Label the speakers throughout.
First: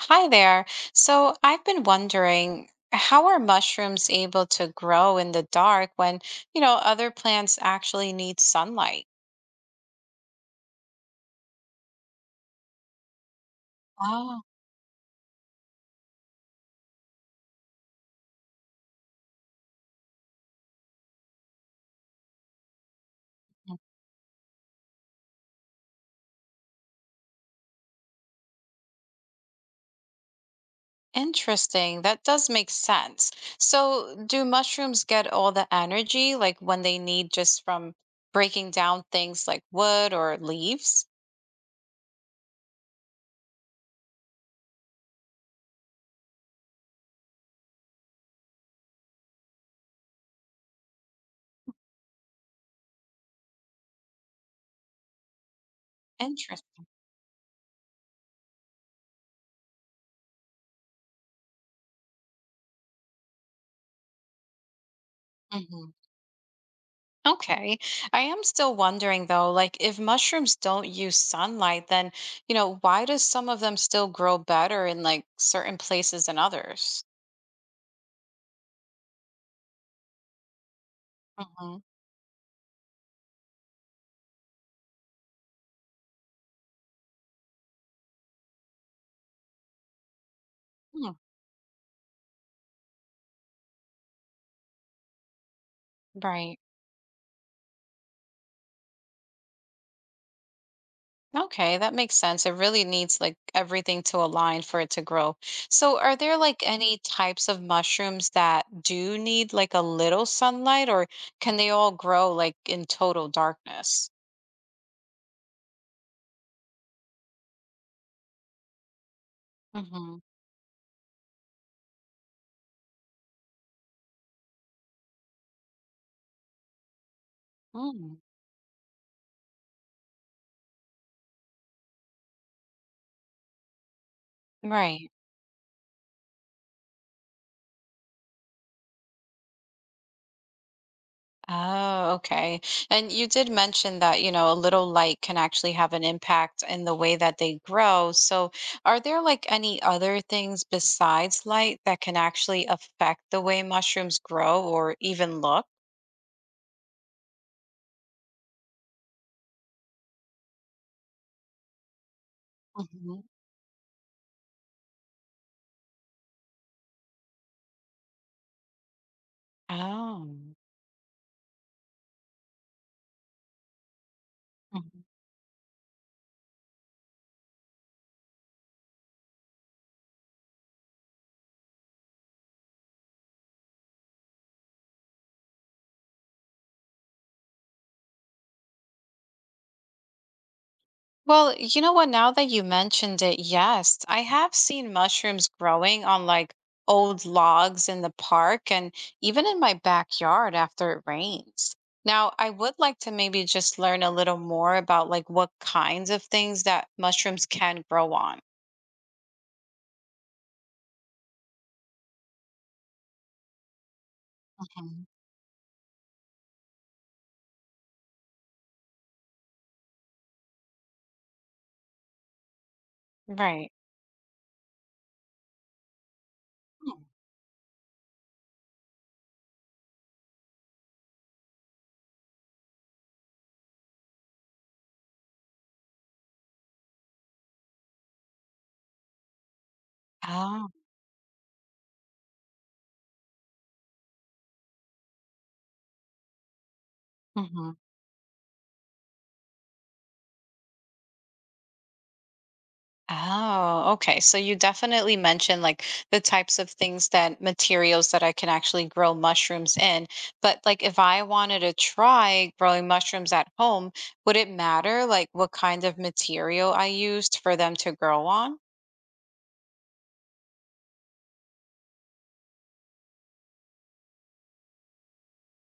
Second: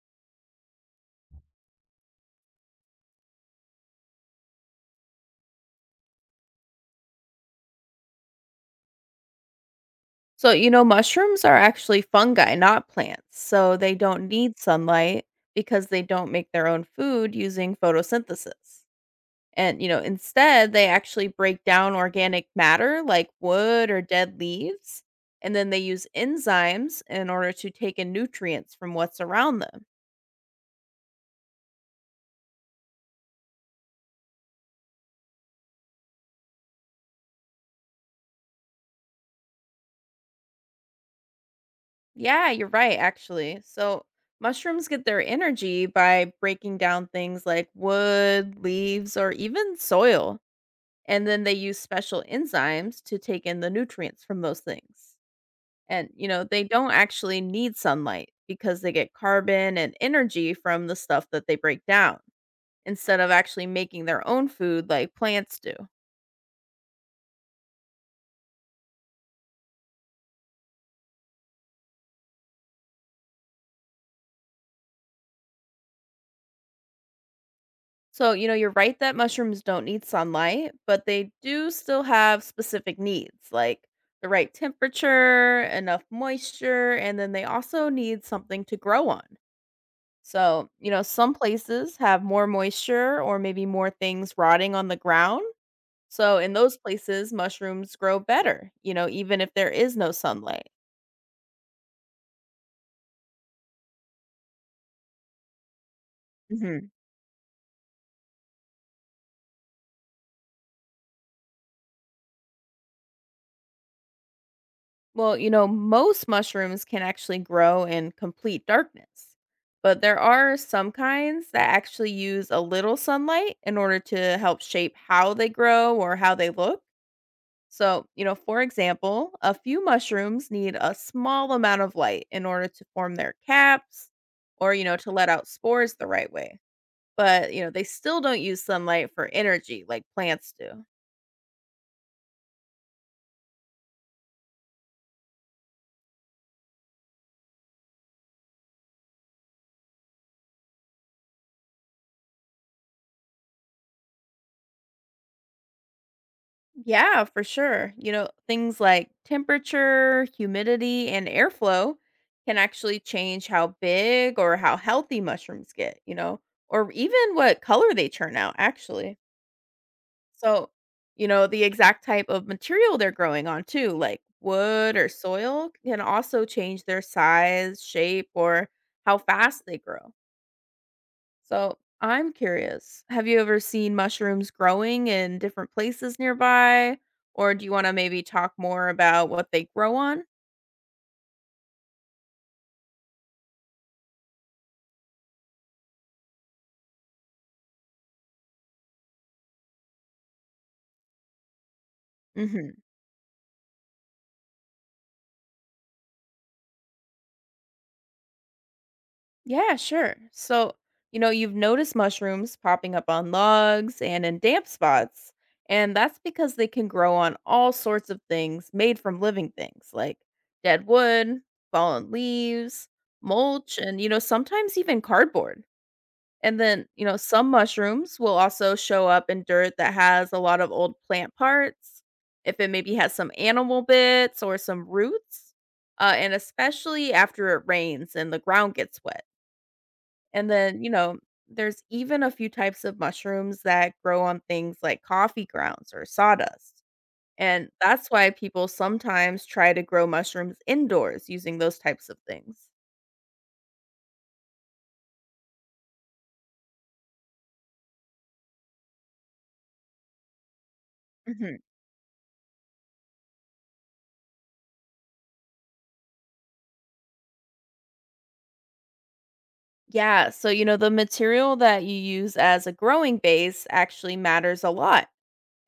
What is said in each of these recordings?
Speaker 1: Hi there. So I've been wondering, how are mushrooms able to grow in the dark when, you know, other plants actually need sunlight?
Speaker 2: So, you know, mushrooms are actually fungi, not plants. So they don't
Speaker 1: Oh,
Speaker 2: need sunlight because they don't make their own food using photosynthesis. And, you know, instead, they actually break down organic matter like wood or dead leaves. And then they use enzymes in order to take in nutrients from what's around them.
Speaker 1: interesting. That does make sense. So do mushrooms get all the energy like when they need just from breaking down things like wood or leaves?
Speaker 2: Yeah, you're right, actually. So mushrooms get their energy by breaking down things like wood, leaves, or even soil. And then they use special enzymes to take in the nutrients from those things. And, you know, they
Speaker 1: Interesting.
Speaker 2: don't actually need sunlight because they get carbon and energy from the stuff that they break down instead of actually making their own food like plants do.
Speaker 1: Okay. I am still wondering though, like if mushrooms don't use sunlight, then, you know, why does some of them still grow better in like certain places than others?
Speaker 2: So, you know, you're right that mushrooms don't need sunlight, but they do
Speaker 1: Hmm.
Speaker 2: still have specific needs like the right temperature, enough moisture, and then they also need something to grow on. So, you know, some places have more moisture or maybe more things rotting on the ground. So, in
Speaker 1: Right.
Speaker 2: those places, mushrooms grow better, you know, even if there is no sunlight.
Speaker 1: Okay, that makes sense. It really needs like everything to align for it to grow. So are there like
Speaker 2: hmm
Speaker 1: any types of mushrooms that do need like a little sunlight or can they all grow like in total darkness?
Speaker 2: Well, you know, most mushrooms can actually grow in complete darkness, but
Speaker 1: Mm-hmm.
Speaker 2: there are some kinds that actually use a little sunlight in order to help shape how they grow or how they look. So, you know, for example, a few mushrooms need a small amount of light in order to form their caps or, you know,
Speaker 1: Right.
Speaker 2: to let out spores the right way. But, you know, they still don't use sunlight for energy like plants do.
Speaker 1: Oh, okay. And you did mention that, you know, a little light can actually have an impact in the way that they grow. So, are there like any other things besides light that can actually affect the way mushrooms grow or even look?
Speaker 2: Yeah, for sure. You know, things like temperature, humidity, and airflow can actually
Speaker 1: Mhm.
Speaker 2: change how big or how healthy mushrooms get, you know, or even what color they turn out, actually. So, you know, the exact type of material they're growing on too, like
Speaker 1: Oh.
Speaker 2: wood or soil can also change their size, shape, or how fast they grow. So, I'm curious, have you ever seen mushrooms growing in different places nearby? Or do you want to maybe talk more about what they grow on?
Speaker 1: Well, you know what? Now that you mentioned it, yes, I have seen mushrooms growing on like old logs in the park and even in my backyard after it rains. Now, I would
Speaker 2: Mm-hmm.
Speaker 1: like to maybe just learn a little more about like what kinds of things that mushrooms can grow on.
Speaker 2: Yeah, sure. So, you know, you've noticed mushrooms popping up on logs and in damp
Speaker 1: Mhm.
Speaker 2: spots. And that's because they can grow on all sorts of things made from living things like dead wood, fallen leaves,
Speaker 1: Right.
Speaker 2: mulch, and, you know, sometimes even cardboard. And then,
Speaker 1: Hmm.
Speaker 2: you know, some mushrooms will also show up in dirt that has a lot of old plant parts. If it maybe has some animal bits or some roots, and especially after it rains and the ground gets wet. And then, you know, there's even a few types of mushrooms that grow on things like coffee grounds or sawdust. And
Speaker 1: Oh.
Speaker 2: that's why people sometimes try to grow mushrooms indoors using those types of things.
Speaker 1: Oh, okay. So you definitely mentioned like the types of things that materials that I can actually grow mushrooms in. But like if I wanted
Speaker 2: Mhm.
Speaker 1: to try growing mushrooms at home, would it matter like what kind of material I used for them to grow on?
Speaker 2: Yeah. So, you know, the material that you use as a growing base actually matters a lot.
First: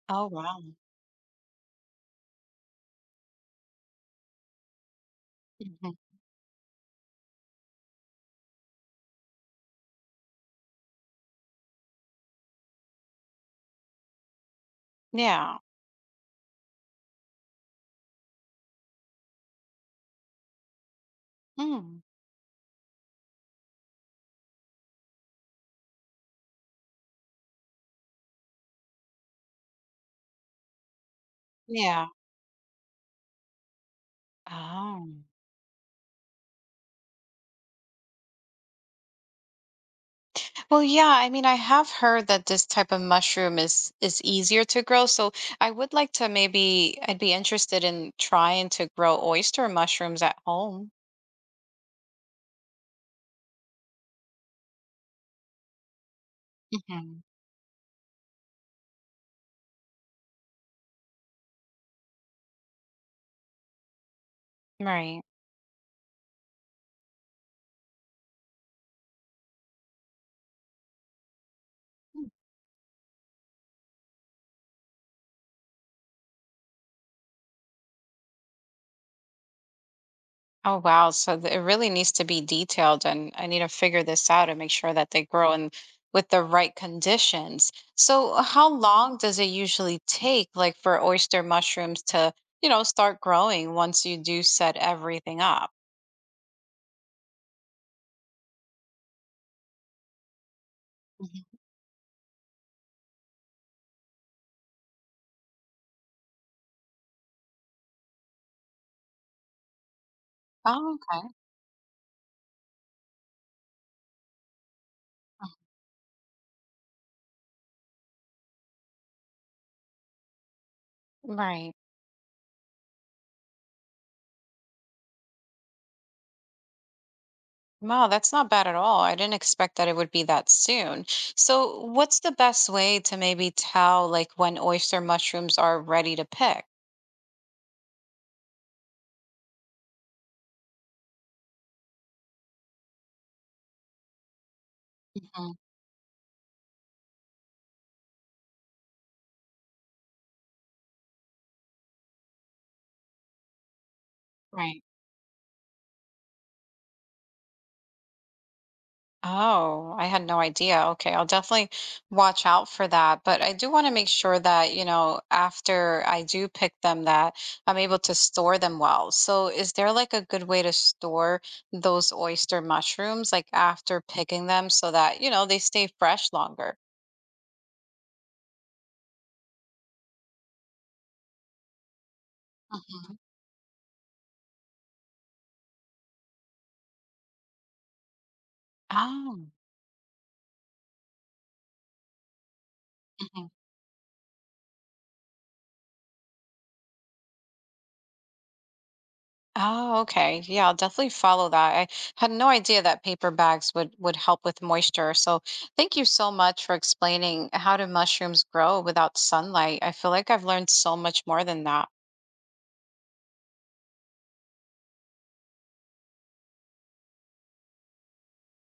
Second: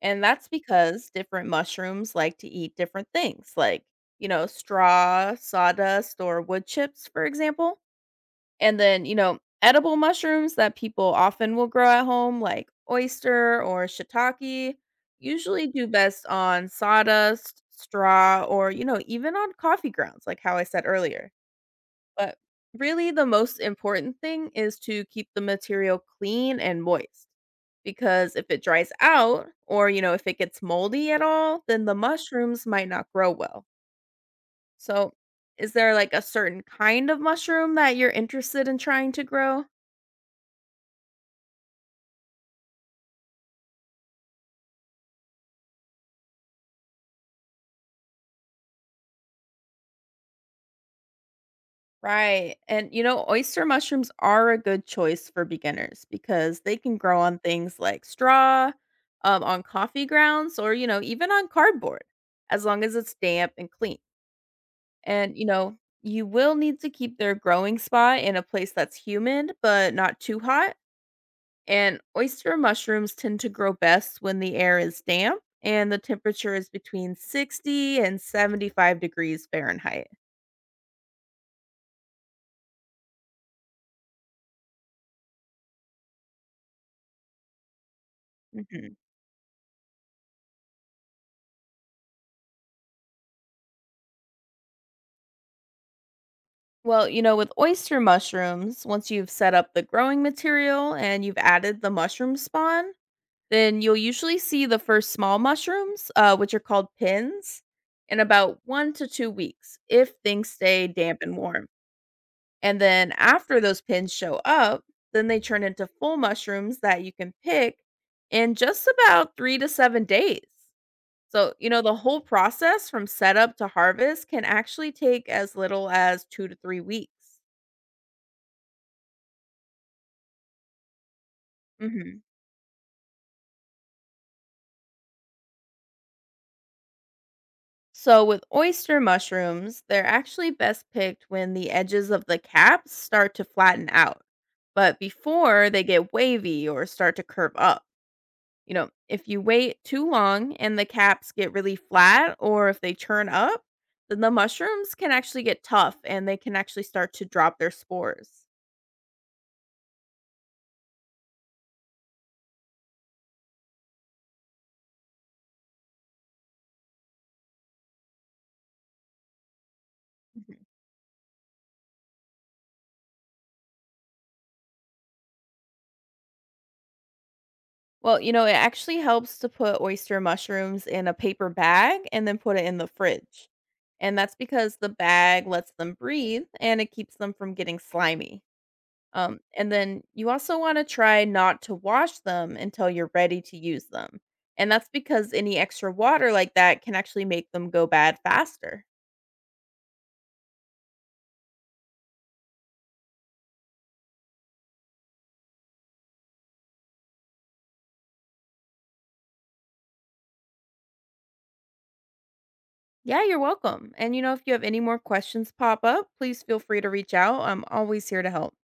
Speaker 2: And
Speaker 1: Oh,
Speaker 2: that's
Speaker 1: wow.
Speaker 2: because different mushrooms like to eat different things, like, you know, straw,
Speaker 1: Mhm.
Speaker 2: sawdust, or wood chips, for example. And then, you know, edible mushrooms that people often will grow at home, like oyster or shiitake,
Speaker 1: Yeah.
Speaker 2: usually do best on sawdust, straw, or, you know, even on coffee grounds, like how I said earlier.
Speaker 1: Mm.
Speaker 2: But really, the most important thing is to keep the material clean and moist. Because if it dries out, or, you know, if it gets moldy at all, then the
Speaker 1: Yeah.
Speaker 2: mushrooms might not grow well.
Speaker 1: Oh.
Speaker 2: So, is there like a certain kind of mushroom that you're interested in trying to grow?
Speaker 1: Well, yeah, I mean, I have heard that this type of mushroom is easier to grow. So I would like to maybe I'd be interested in trying to grow oyster mushrooms at home.
Speaker 2: Right. And you know, oyster mushrooms are a good choice for beginners because they can grow
Speaker 1: Hmm.
Speaker 2: on things like straw, on coffee grounds, or, you know, even on cardboard, as long as it's damp and clean.
Speaker 1: Right.
Speaker 2: And, you know, you will need to keep their growing spot in a place that's humid, but not too hot. And oyster mushrooms tend to grow best when the air is damp and the temperature is between 60 and 75 degrees Fahrenheit.
Speaker 1: Oh, wow. So it really needs to be detailed, and I need to figure this out and make sure that they grow in with the right conditions. So how
Speaker 2: Mhm.
Speaker 1: long does it usually take, like for oyster mushrooms to, you know, start growing once you do set everything up?
Speaker 2: Well, you know, with oyster mushrooms, once you've set up the growing material and you've
Speaker 1: Mhm.
Speaker 2: added the mushroom spawn, then you'll usually see the first small mushrooms, which are called pins, in about 1 to 2 weeks if things stay
Speaker 1: Oh,
Speaker 2: damp
Speaker 1: okay.
Speaker 2: and warm. And then after those pins show up, then they turn into full mushrooms that you can pick in just about 3 to 7 days. So, you
Speaker 1: Right.
Speaker 2: know, the whole process from setup to harvest can actually take as little as 2 to 3 weeks.
Speaker 1: Wow, that's not bad at all. I didn't expect that it would be that soon. So, what's
Speaker 2: hmm
Speaker 1: the best way to maybe tell like when oyster mushrooms are ready to pick?
Speaker 2: So, with oyster mushrooms, they're actually best picked when the edges of the caps start to flatten out, but
Speaker 1: Mhm.
Speaker 2: before they get wavy or start to curve up. You know, if you wait too long and the caps get really flat or if they churn up, then the
Speaker 1: Right.
Speaker 2: mushrooms can actually get tough and they can actually start to drop their spores.
Speaker 1: Oh, I had no idea. Okay, I'll definitely watch out for that. But I do want to make sure that, you know, after I do pick them, that I'm able to store them well. So is there like a good way to store those oyster mushrooms like after picking them so that, you know, they stay fresh longer?
Speaker 2: Well, you know, it actually helps to put oyster mushrooms in a paper bag and then put it in the
Speaker 1: Mhm.
Speaker 2: fridge. And that's because the bag lets them breathe and it keeps them from getting slimy.
Speaker 1: Oh.
Speaker 2: And then you also want to try not to wash them until you're ready to use them. And that's because any extra water like that can actually make them go bad faster.
Speaker 1: Oh, okay. Yeah, I'll definitely follow that. I had no idea that paper bags would help with moisture. So thank you so much for explaining how do mushrooms grow without sunlight. I feel like I've learned so much more than that.
Speaker 2: Yeah, you're welcome. And you know, if you have any more questions pop up, please feel free to reach out. I'm always here to help.